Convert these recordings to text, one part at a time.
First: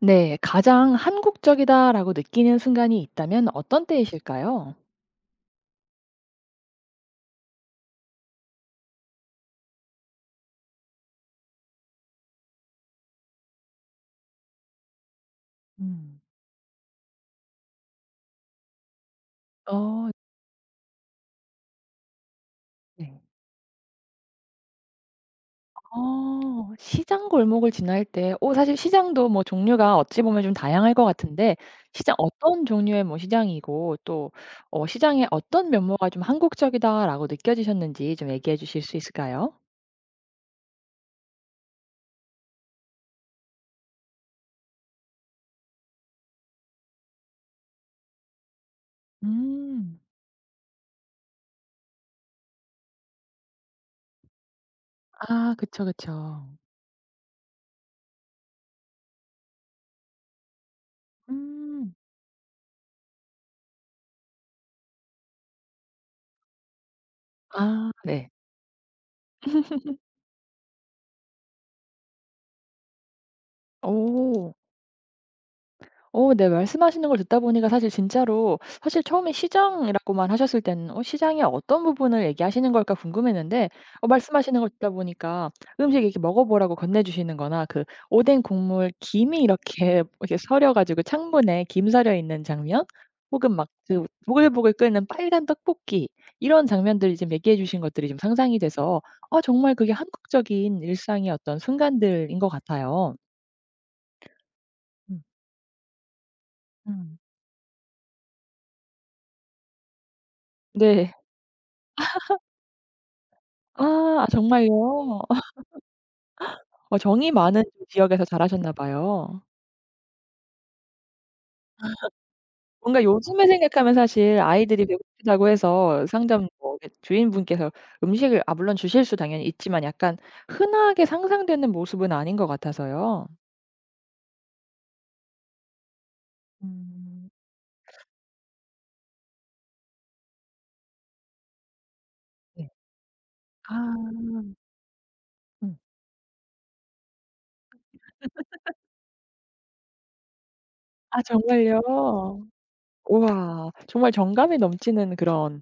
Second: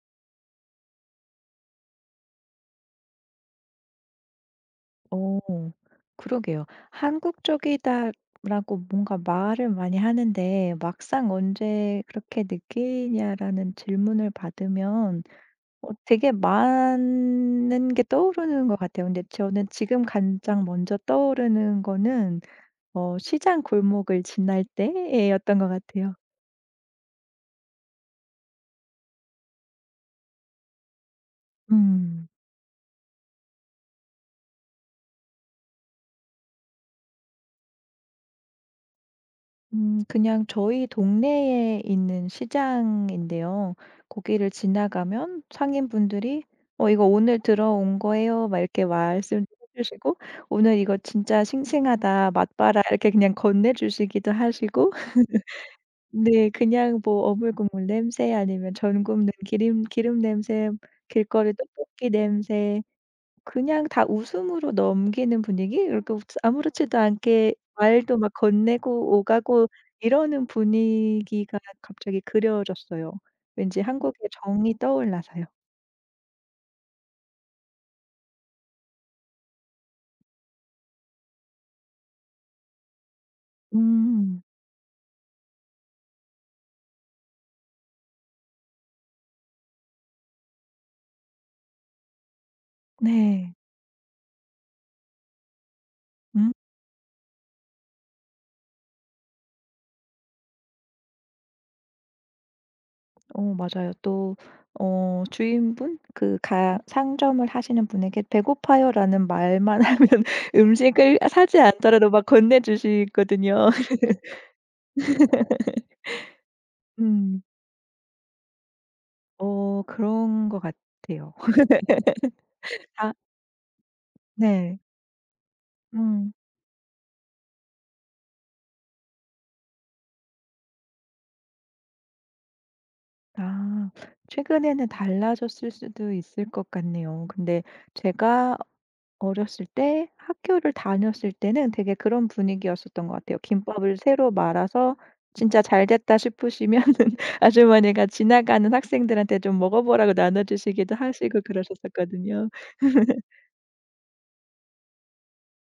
네, 가장 한국적이다라고 느끼는 순간이 있다면 어떤 때이실까요? 어 그러게요. "한국적이다."라고 뭔가 말을 많이 하는데 막상 "언제 그렇게 느끼냐?"라는 질문을 받으면 음. 되게 많은 게 떠오르는 것 같아요. 근데 저는 지금 어 가장 먼저 떠오르는 거는 네. 시장 골목을 지날 때였던 것 같아요. 시장 골목을 지날 때 사실 시장도 종류가 어찌 보면 좀 다양할 것 같은데 시장 음. 어떤 종류의 시장이고 또 시장의 어떤 면모가 좀 한국적이다라고 느껴지셨는지 좀 얘기해 주실 수 있을까요? 그냥 저희 동네에 있는 시장인데요. 거기를 지나가면 상인분들이 "어 이거 오늘 들어온 거예요." 막 이렇게 말씀해 음. 주시고 "오늘 이거 진짜 싱싱하다. 맛봐라." 이렇게 그냥 건네주시기도 하시고 아 그쵸, 그쵸. 네, 그냥 뭐 어물국물 냄새, 아니면 전 굽는 기름 냄새, 길거리 음. 떡볶이 냄새, 그냥 다 웃음으로 넘기는 분위기? 이렇게 아무렇지도 않게 아 말도 네. 막 건네고 오가고 이러는 분위기가 갑자기 그려졌어요. 왠지 한국의 오. 정이 떠올라서요. 네. 말씀하시는 걸 듣다 보니까 사실 진짜로 사실 처음에 시장이라고만 하셨을 때는 '어 시장의 어떤 부분을 얘기하시는 걸까?' 궁금했는데 음. 말씀하시는 걸 듣다 보니까 음식 이렇게 먹어 보라고 건네 주시는 거나 그 오뎅 국물 김이 이렇게 이렇게 서려 가지고 창문에 김 서려 있는 장면 네. 혹은 막 그 보글보글 끓는 빨간 떡볶이 음. 이런 장면들이 지금 얘기해 주신 것들이 좀 상상이 돼서 아 정말 그게 한국적인 일상의 어떤 순간들인 것 같아요. 맞아요. 또 음. 주인분 그 가 음. 상점을 하시는 분에게 "배고파요."라는 말만 하면 네. 음식을 사지 않더라도 막 건네 주시거든요. 아 아, 정말요? 어 정이 음. 많은 지역에서 자라셨나 봐요. 그런 것 같아요. 뭔가 다. 요즘에 생각하면 사실 네. 아이들이 배고프다고 해서 음. 상점 뭐 이렇게 주인분께서 음식을 아 물론 주실 수 당연히 있지만 약간 흔하게 상상되는 모습은 아닌 것 같아서요. 아. 최근에는 달라졌을 수도 있을 것 같네요. 음. 근데 제가 어렸을 때, 학교를 다녔을 때는 되게 그런 네. 분위기였었던 것 같아요. 아. 김밥을 새로 말아서 진짜 음. 잘 됐다 싶으시면 아주머니가 지나가는 학생들한테 좀 먹어 보라고 나눠 주시기도 아 하시고 정말요? 그러셨었거든요. 우와. 정말 정감이 넘치는 그런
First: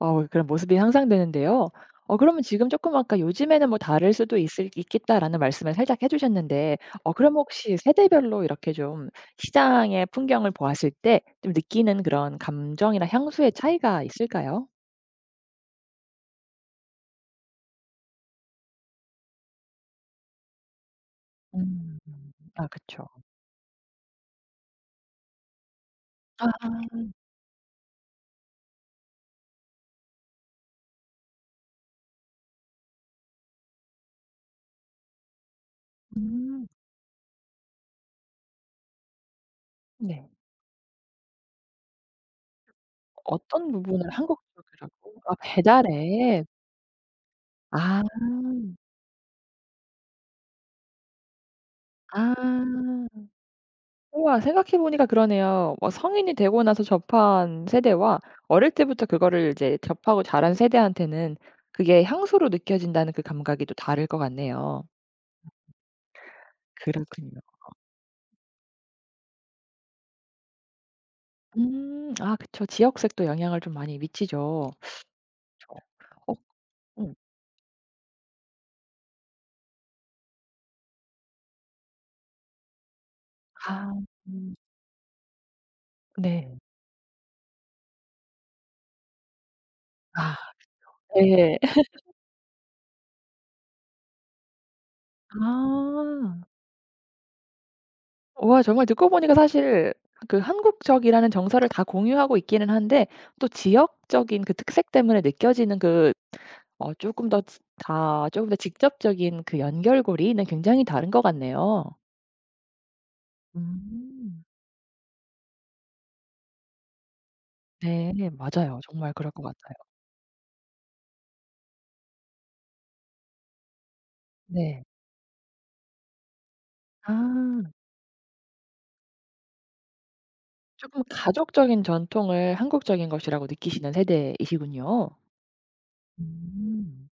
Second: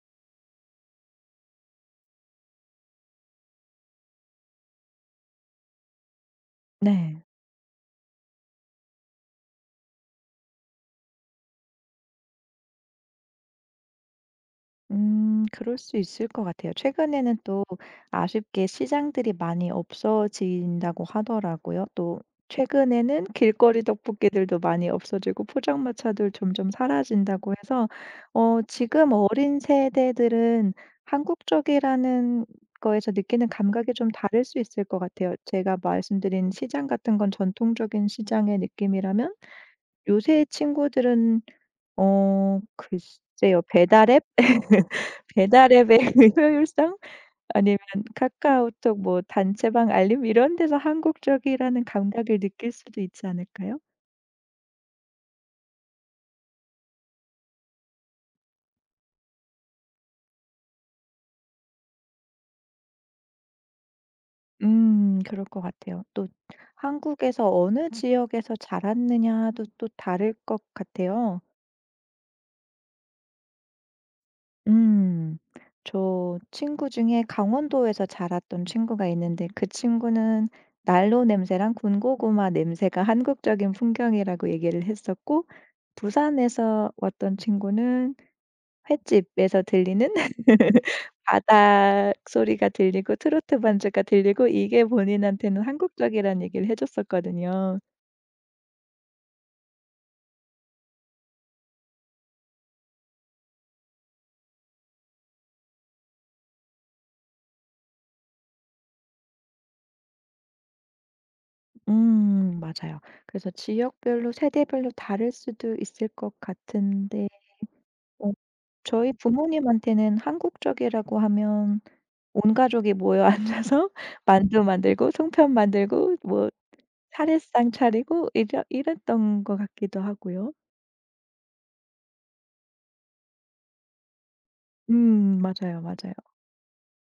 그런 모습이 상상되는데요. 그러면 지금 조금 아까 "요즘에는 뭐 다를 수도 있을 있겠다."라는 말씀을 살짝 해 주셨는데 네. 그럼 혹시 세대별로 이렇게 좀 시장의 풍경을 보았을 때 좀 느끼는 그런 감정이나 향수의 차이가 있을까요? 그럴 수 있을 것 같아요. 최근에는 또 아쉽게 시장들이 많이 없어진다고 하더라고요. 음. 또 아 그쵸. 최근에는 길거리 떡볶이들도 많이 없어지고 포장마차들 아 점점 사라진다고 해서 지금 어린 세대들은 한국적이라는 거에서 느끼는 감각이 좀 다를 수 있을 것 같아요. 제가 말씀드린 음. 시장 같은 건 전통적인 시장의 느낌이라면 네. 요새 친구들은 글쎄요, 어떤 부분을 배달 앱? 한국적이라고? 아 배달 앱의 배달앱. 효율성? 아니면 아. 카카오톡, 뭐 단체방 알림 이런 데서 한국적이라는 아. 감각을 느낄 수도 있지 않을까요? 우와 생각해 보니까 그러네요. 뭐 성인이 되고 나서 접한 세대와 어릴 때부터 그거를 이제 접하고 자란 세대한테는 그게 향수로 느껴진다는 그 감각이 또 다를 것 같네요. 그럴 것 같아요. 또 그렇군요. 한국에서 어느 지역에서 자랐느냐도 또 다를 것 같아요. 음. 아 그쵸. 지역색도 영향을 좀 많이 미치죠. 그쵸. 음. 어 저 친구 음. 중에 강원도에서 자랐던 친구가 있는데, 그 친구는 난로 냄새랑 군고구마 냄새가 한국적인 아 풍경이라고 음. 얘기를 했었고, 네. 부산에서 왔던 친구는 횟집에서 들리는 아 네. 바닥 소리가 들리고, 트로트 반주가 들리고, 이게 본인한테는 아. 한국적이라는 얘기를 해 줬었거든요. 와 정말 듣고 보니까 사실 그 한국적이라는 정서를 다 공유하고 있기는 한데 또 지역적인 그 특색 때문에 느껴지는 그 어쪼더다 조금 더 직접적인 그 연결고리는 굉장히 다른 것 같네요. 맞아요. 그래서 지역별로, 음. 세대별로 다를 수도 있을 것 같은데, 네 맞아요. 정말 저희 그럴 것 같아요. 부모님한테는 한국적이라고 하면 온 가족이 모여 앉아서 만두 네. 만들고 송편 만들고 뭐 아. 차례상 차리고, 이래 이랬던 것 같기도 하고요. 조금 가족적인 전통을 한국적인 것이라고 느끼시는 세대이시군요. 맞아요, 맞아요. 음.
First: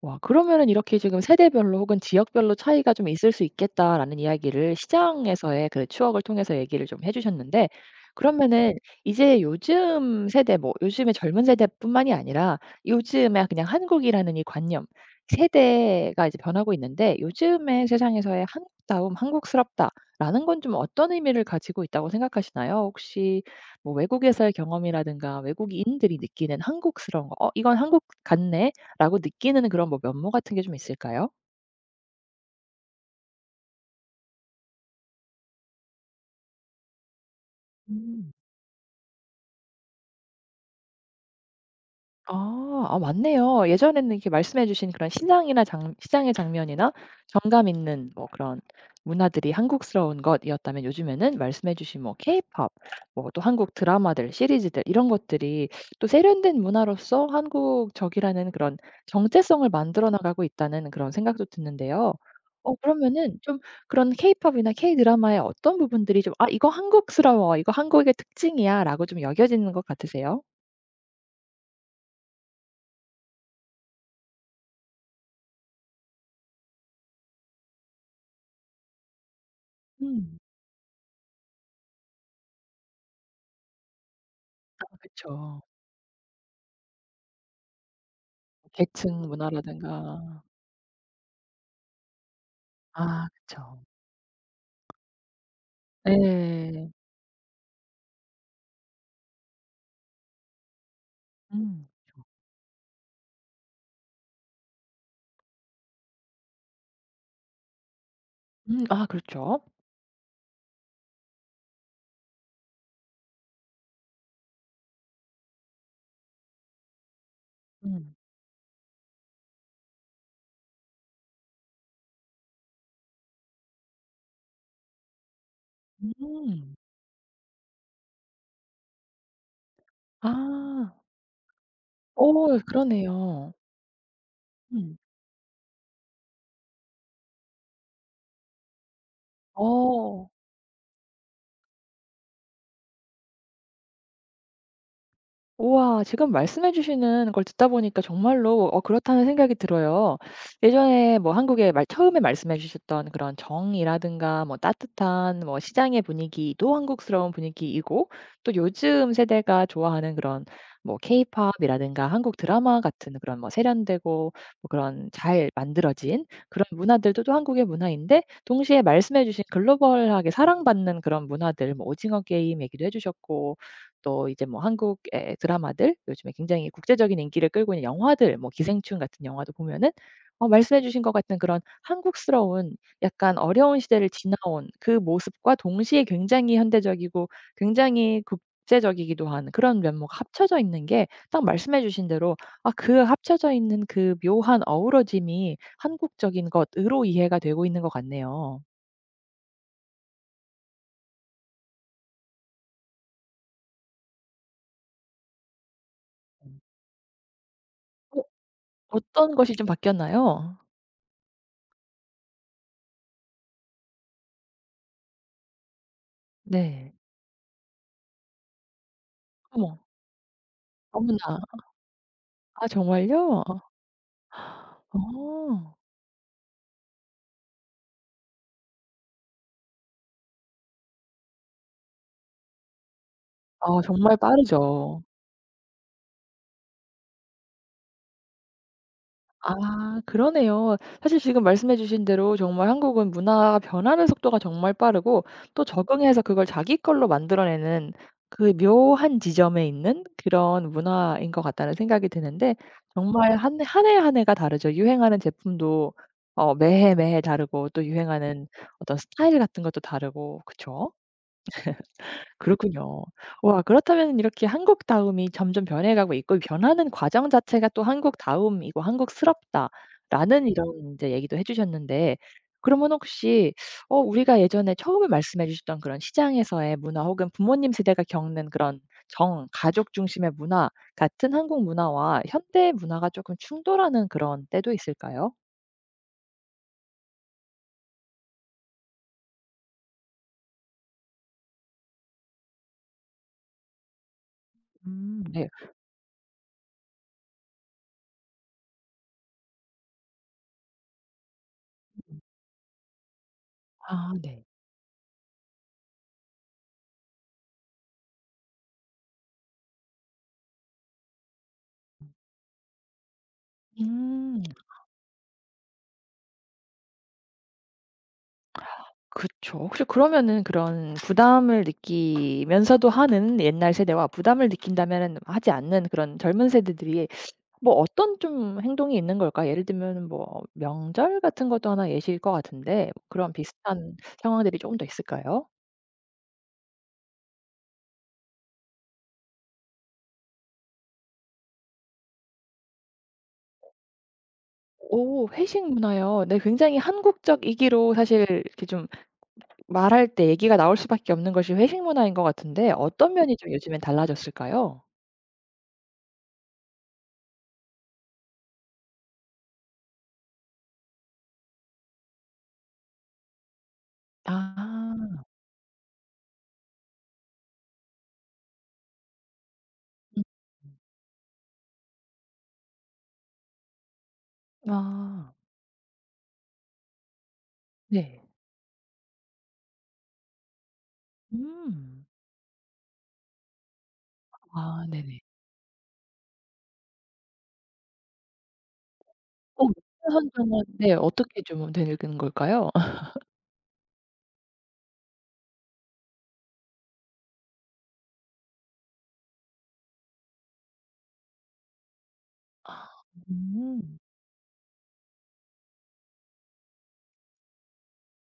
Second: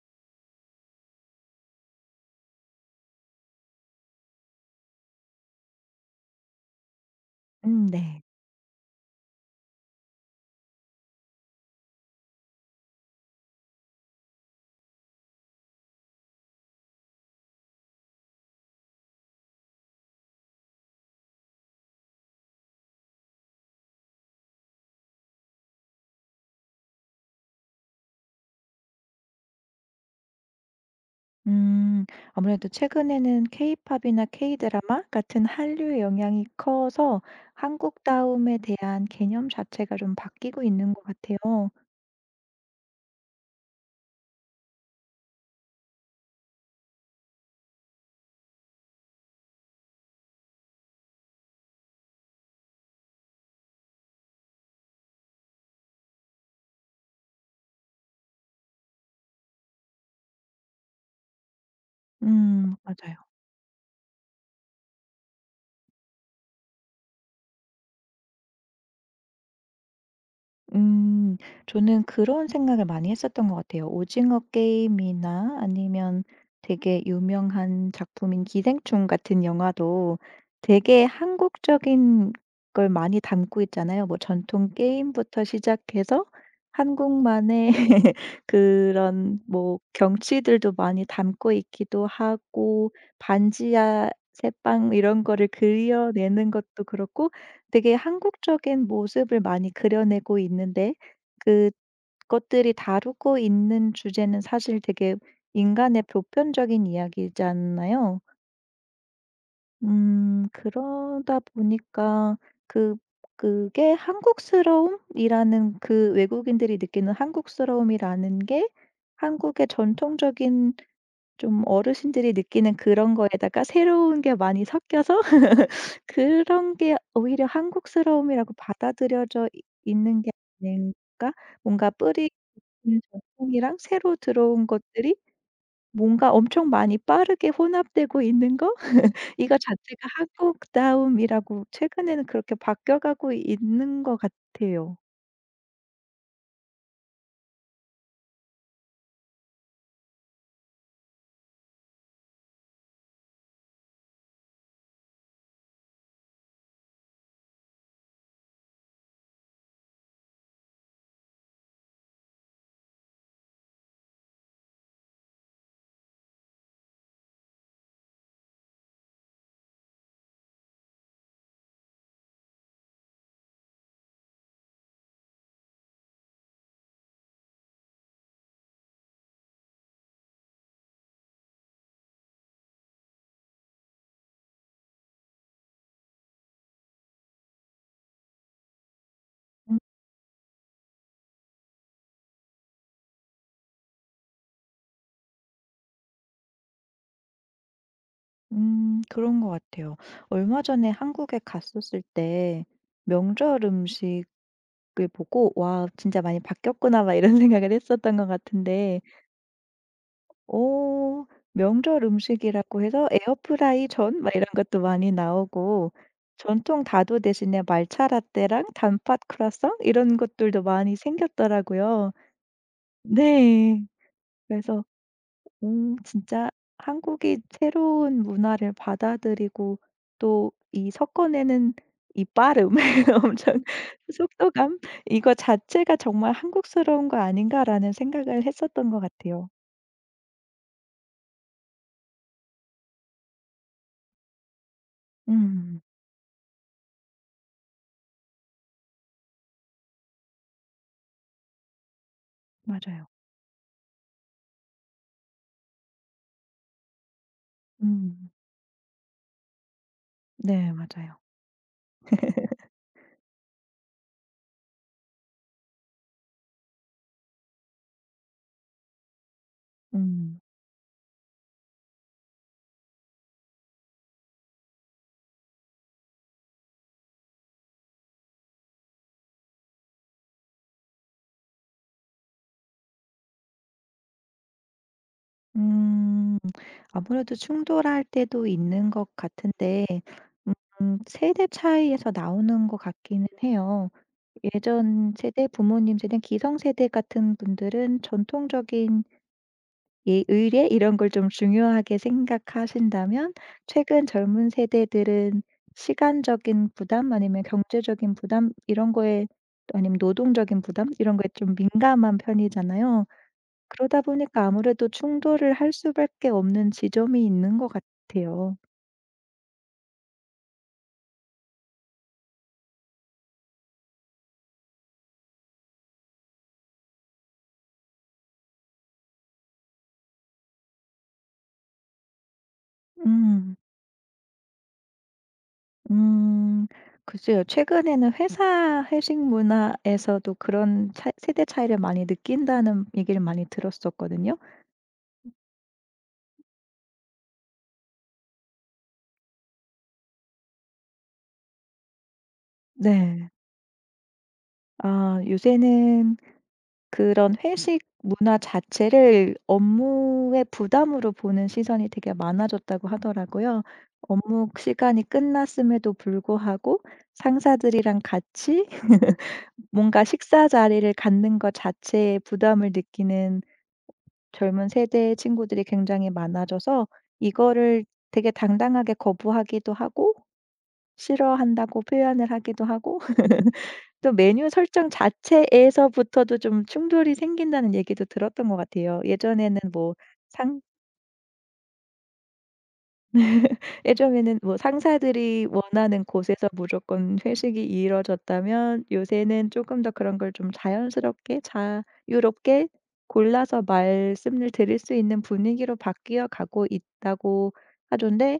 와 그러면은 이렇게 지금 세대별로 혹은 지역별로 차이가 좀 있을 수 있겠다라는 이야기를 시장에서의 그 추억을 통해서 얘기를 좀 해 주셨는데 음. 네. 그러면은 이제 요즘 세대 뭐 요즘의 젊은 세대뿐만이 아니라 요즘에 그냥 한국이라는 이 관념 세대가 이제 변하고 있는데 요즘의 세상에서의 '한국다움, 한국스럽다.'라는 건 좀 어떤 의미를 가지고 있다고 생각하시나요? 혹시 뭐 외국에서의 경험이라든가 외국인들이 느끼는 한국스러운 거 '어 이건 한국 같네.' 라고 느끼는 그런 뭐 면모 같은 게 좀 있을까요? 음 아무래도 최근에는 케이팝이나 케이드라마 같은 한류의 영향이 커서 음. 한국다움에 대한 개념 자체가 좀 바뀌고 있는 것 같아요. 아. 아 맞네요. 예전에는 이렇게 말씀해 주신 그런 시장이나 장 시장의 장면이나 정감 있는 뭐 그런 문화들이 한국스러운 것이었다면 요즘에는 말씀해 주신 뭐 케이팝 뭐 또 한국 드라마들, 시리즈들 이런 것들이 또 세련된 문화로서 한국적이라는 그런 정체성을 만들어 나가고 있다는 그런 생각도 드는데요. 맞아요. 그러면은 좀 그런 케이팝이나 k 드라마의 어떤 부분들이 좀 '아 이거 한국스러워. 이거 한국의 특징이야.'라고 좀 여겨지는 것 같으세요? 음. 저는 그런 생각을 많이 했었던 것 같아요. 오징어 게임이나, 아니면 되게 유명한 작품인 기생충 같은 영화도 음. 되게 한국적인 걸 많이 담고 있잖아요. 뭐 전통 아 게임부터 그쵸. 시작해서 한국만의 계층 그런 뭐 문화라든가. 경치들도 많이 담고 있기도 하고, 아 그쵸. 반지하 새빵 이런 거를 그려내는 것도 예. 그렇고, 되게 한국적인 모습을 많이 그려내고 있는데, 음. 그쵸. 그것들이 다루고 있는 주제는 사실 되게 인간의 보편적인 이야기잖아요. 아 그렇죠. 그러다 보니까 그 그게 한국스러움이라는, 그 외국인들이 느끼는 음. 한국스러움이라는 게 한국의 전통적인, 좀 어르신들이 느끼는 그런 거에다가 새로운 게 많이 섞여서 음. 그런 게 오히려 한국스러움이라고 받아들여져 이 있는 게 아닌 아. 가 뭔가 뿌리 어 있는 그러네요. 전통이랑 새로 들어온 음. 것들이 뭔가 엄청 많이 빠르게 혼합되고 있는 거? 이거 자체가 어. 한국다움이라고, 최근에는 그렇게 바뀌어가고 있는 것 같아요. 우와. 지금 말씀해 주시는 걸 듣다 보니까 정말로 그렇다는 생각이 들어요. 예전에 뭐 한국에 말 처음에 말씀해 주셨던 그런 정이라든가 뭐 따뜻한 뭐 시장의 분위기도 한국스러운 분위기이고 또 요즘 세대가 좋아하는 그런 뭐 케이팝이라든가 한국 드라마 같은 그런 뭐 세련되고 뭐 그런 잘 만들어진 그런 문화들도 또 한국의 문화인데 동시에 말씀해 주신 글로벌하게 사랑받는 그런 문화들 뭐 오징어 게임 얘기도 해 주셨고 또 이제 뭐 한국의 드라마들 요즘에 굉장히 국제적인 인기를 끌고 있는 영화들 뭐 기생충 같은 영화도 보면은 말씀해 주신 것 같은 그런 한국스러운 약간 어려운 시대를 지나온 그 모습과 동시에 굉장히 현대적이고 굉장히 국제적이기도 한 음 그런 면모가 합쳐져 있는 게 딱 말씀해 주신 대로 아 그 합쳐져 있는 그 묘한 어우러짐이 한국적인 것으로 이해가 되고 있는 것 같네요. 그런 것 같아요. 얼마 전에 한국에 갔었을 때 명절 음식 그 보고 '와, 진짜 많이 바뀌었구나.' 막 이런 생각을 했었던 어 것 같은데, 어떤 것이 좀 바뀌었나요? 어 명절 음식이라고 해서 에어프라이 전 막 이런 것도 많이 나오고, 전통 네. 다도 대신에 말차 라떼랑 단팥 크루아상 어머. 이런 것들도 많이 어머나. 생겼더라고요. 아 정말요? 네. 그래서 어. 진짜 한국이 새로운 문화를 받아들이고 또 이 섞어내는 이 빠름, 엄청 아 정말 속도감, 빠르죠. 이거 자체가 정말 '한국스러운 거 아닌가.'라는 생각을 했었던 것 같아요. 아 그러네요. 사실 지금 말씀해 주신 대로 정말 한국은 문화가 변하는 속도가 정말 빠르고 또 음 적응해서 그걸 자기 걸로 만들어내는 그 묘한 지점에 있는 그런 문화인 것 같다는 생각이 드는데 맞아요. 정말 한 해 한 해 한 해가 다르죠. 유행하는 제품도 매해 매해 다르고 또 음 유행하는 어떤 스타일 같은 것도 다르고 네, 그쵸? 맞아요. 그렇군요. 와 그렇다면 이렇게 한국다움이 점점 변해가고 있고 이 변하는 과정 자체가 또 한국다움이고 음. 한국스럽다라는 이런 이제 얘기도 해 주셨는데 그러면 혹시 우리가 예전에 처음에 말씀해 주셨던 그런 시장에서의 문화 혹은 부모님 세대가 겪는 그런 정, 가족 중심의 문화 같은 한국 문화와 현대 문화가 조금 충돌하는 그런 때도 있을까요? 음 아무래도 충돌할 때도 있는 것 같은데, 세대 차이에서 나오는 것 같기는 해요. 예전 음. 세대, 네. 부모님 세대, 기성세대 같은 분들은 전통적인 예 의례 이런 걸 좀 중요하게 생각하신다면, 최근 아 네. 젊은 세대들은 시간적인 부담, 아니면 경제적인 부담 이런 거에, 아니면 노동적인 부담 이런 거에 좀 민감한 편이잖아요. 그러다 음. 보니까 아무래도 충돌을 할 수밖에 없는 지점이 있는 것 같아요. 그쵸. 혹시 그러면은 그런 부담을 느끼면서도 하는 옛날 세대와 부담을 느낀다면은 하지 않는 그런 젊은 세대들이 뭐 어떤 좀 행동이 있는 걸까? 예를 들면은 뭐 명절 같은 것도 하나 예시일 것 같은데 뭐 그런 음. 비슷한 상황들이 조금 더 있을까요? 음. 글쎄요. 최근에는 회사 회식 문화에서도 그런 차 세대 차이를 많이 느낀다는 얘기를 많이 들었었거든요. 오 회식 문화요. 네 굉장히 한국적이기로 사실 이렇게 좀 말할 때 얘기가 나올 수밖에 없는 것이 회식 문화인 것 같은데 어떤 네. 면이 좀 요즘엔 달라졌을까요? 아, 요새는 그런 회식 문화 자체를 업무의 부담으로 보는 시선이 되게 많아졌다고 하더라고요. 업무 시간이 아. 끝났음에도 불구하고 상사들이랑 같이 뭔가 음. 식사 자리를 갖는 것 자체에 부담을 느끼는 젊은 세대의 아. 친구들이 굉장히 많아져서, 이거를 네. 되게 당당하게 거부하기도 하고, 싫어한다고 음. 표현을 하기도 하고 또 메뉴 아 설정 네네. 자체에서부터도 좀 충돌이 생긴다는 얘기도 들었던 것 같아요. 역사 상 선정은 네 어떻게 좀 되는 걸까요? 예전에는 뭐 상사들이 원하는 곳에서 무조건 회식이 이루어졌다면, 요새는 조금 더 그런 걸 좀 자연스럽게, 자유롭게 골라서 음. 말씀을 드릴 수 있는 분위기로 바뀌어 가고 있다고 하던데,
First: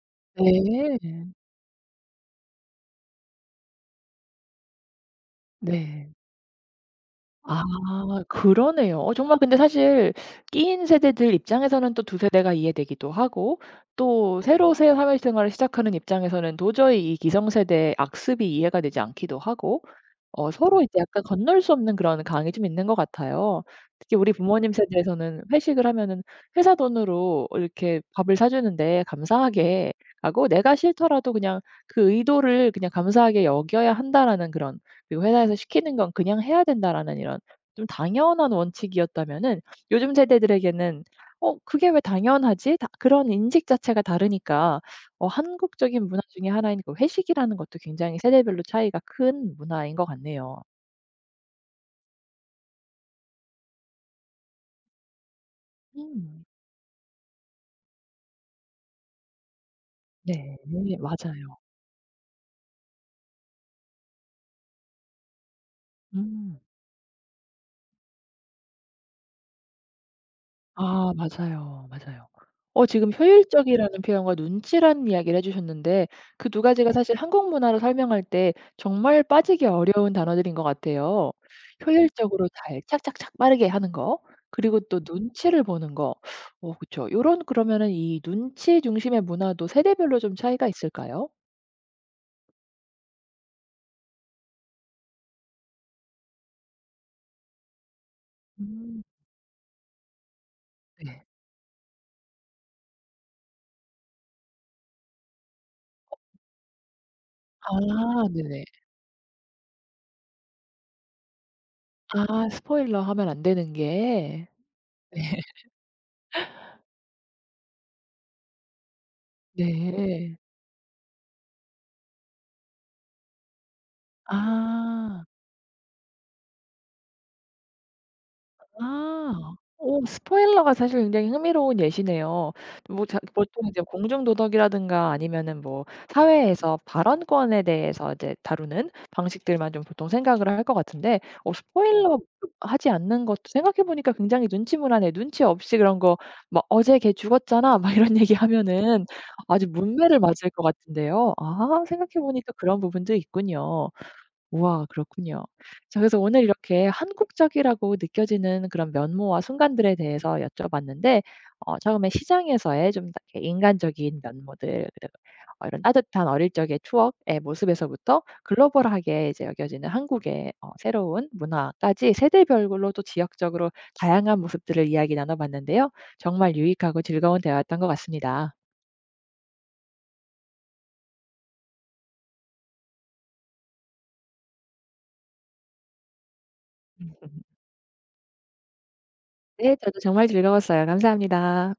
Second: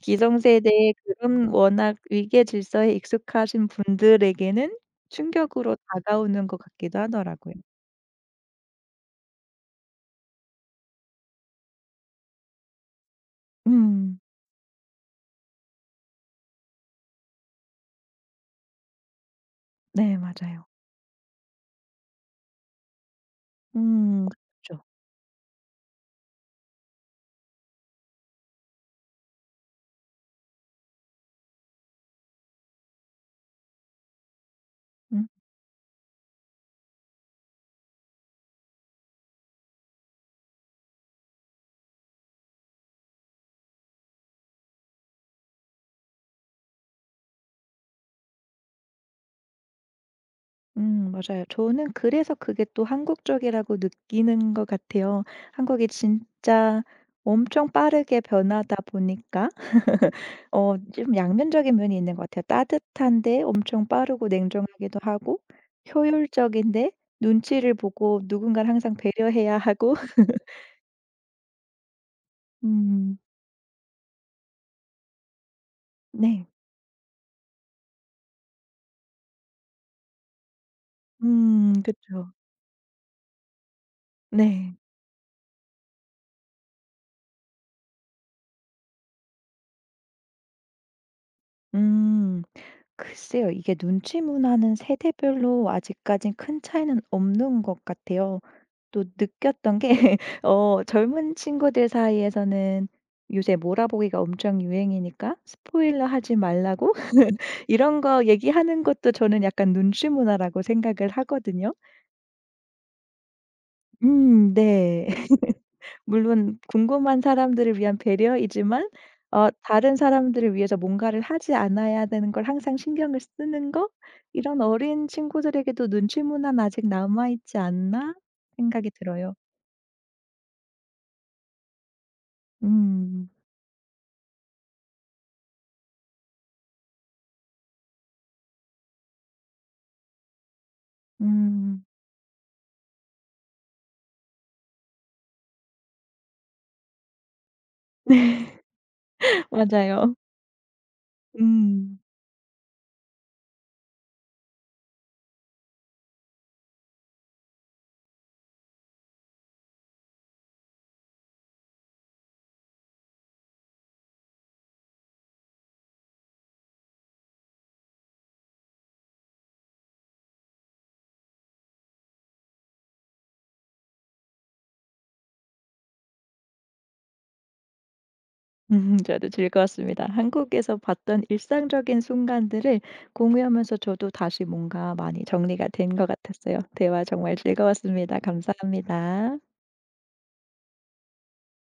기성세대의 네. 그런 워낙 위계 질서에 익숙하신 분들에게는 충격으로 네. 다가오는 것 같기도 하더라고요. 아 그러네요. 정말 근데 사실 끼인 세대들 입장에서는 또 두 세대가 이해되기도 하고 음. 또 새로 새 사회생활을 시작하는 입장에서는 도저히 이 기성세대의 악습이 이해가 되지 않기도 하고 네, 어 맞아요. 서로 이제 약간 건널 수 없는 그런 강이 좀 있는 것 같아요. 특히 우리 부모님 그렇죠. 세대에서는 회식을 하면은 회사 돈으로 이렇게 밥을 사 주는데 감사하게 하고 내가 싫더라도 그냥 그 의도를 그냥 감사하게 여겨야 한다라는 그런. 그리고 음 회사에서 시키는 건 그냥 해야 된다라는 이런 좀 당연한 원칙이었다면은 요즘 세대들에게는 '어 그게 왜 당연하지?' 다 그런 인식 자체가 다르니까 한국적인 문화 중에 하나인 그 회식이라는 것도 굉장히 세대별로 차이가 큰 문화인 것 같네요. 맞아요. 저는 그래서 그게 또 한국적이라고 느끼는 것 같아요. 한국이 음. 진짜 엄청 빠르게 변하다 보니까 네. 좀 맞아요. 양면적인 면이 있는 것 같아요. 따뜻한데 엄청 빠르고 냉정하기도 하고, 음. 효율적인데 눈치를 보고 누군가를 항상 배려해야 하고. 아 맞아요, 맞아요. 지금 음. 효율적이라는 표현과 눈치라는 이야기를 해 주셨는데 네. 그 두 가지가 사실 한국 문화로 설명할 때 정말 빠지기 어려운 단어들인 것 같아요. 그쵸. 효율적으로 잘 착착착 빠르게 하는 거 네. 그리고 또 눈치를 보는 거. 그쵸. 요런 그러면은 이 눈치 중심의 문화도 세대별로 좀 차이가 있을까요? 음. 글쎄요. 이게 눈치 문화는 세대별로 아직까진 큰 차이는 없는 것 같아요. 음 또 느꼈던 게 네. 젊은 친구들 사이에서는 요새 몰아보기가 엄청 유행이니까 스포일러 하지 말라고 이런 아 거 네네. 얘기하는 것도 저는 약간 눈치 문화라고 생각을 하거든요. 아 스포일러 하면 안 되는 게. 음. 네. 네. 물론 궁금한 사람들을 위한 배려이지만, 다른 네. 사람들을 위해서 뭔가를 하지 않아야 되는 걸 항상 신경을 쓰는 거, '이런 어린 아. 친구들에게도 눈치문화는 아직 남아 있지 않나?' 생각이 들어요. 아. 오 스포일러가 사실 굉장히 흥미로운 예시네요. 뭐 자 음. 보통 이제 공중 도덕이라든가 아니면은 뭐 사회에서 발언권에 대해서 이제 다루는 방식들만 좀 보통 생각을 할 것 같은데 음. 스포일러 하지 않는 것도 생각해 보니까 굉장히 눈치무화하네 눈치 없이 그런 거 막 "어제 걔 죽었잖아." 막 이런 얘기하면은 아주 맞아요. 문매를 맞을 것 같은데요. 아 음. 생각해 보니까 그런 부분도 있군요. 우와 그렇군요. 자 그래서 오늘 이렇게 한국적이라고 느껴지는 그런 면모와 순간들에 대해서 여쭤봤는데 처음에 시장에서의 좀 이렇게 인간적인 면모들 그리고 이런 따뜻한 어릴 적의 추억의 모습에서부터 글로벌하게 이제 여겨지는 한국의 새로운 문화까지 세대별로 또 지역적으로 다양한 모습들을 이야기 나눠 봤는데요. 정말 유익하고 즐거운 대화였던 것 같습니다. 저도 즐거웠습니다. 한국에서 봤던 일상적인 순간들을 공유하면서 저도 다시 뭔가 많이 정리가 된 것 같았어요. 대화 정말 즐거웠습니다. 감사합니다. 네 저도 정말 즐거웠어요. 감사합니다.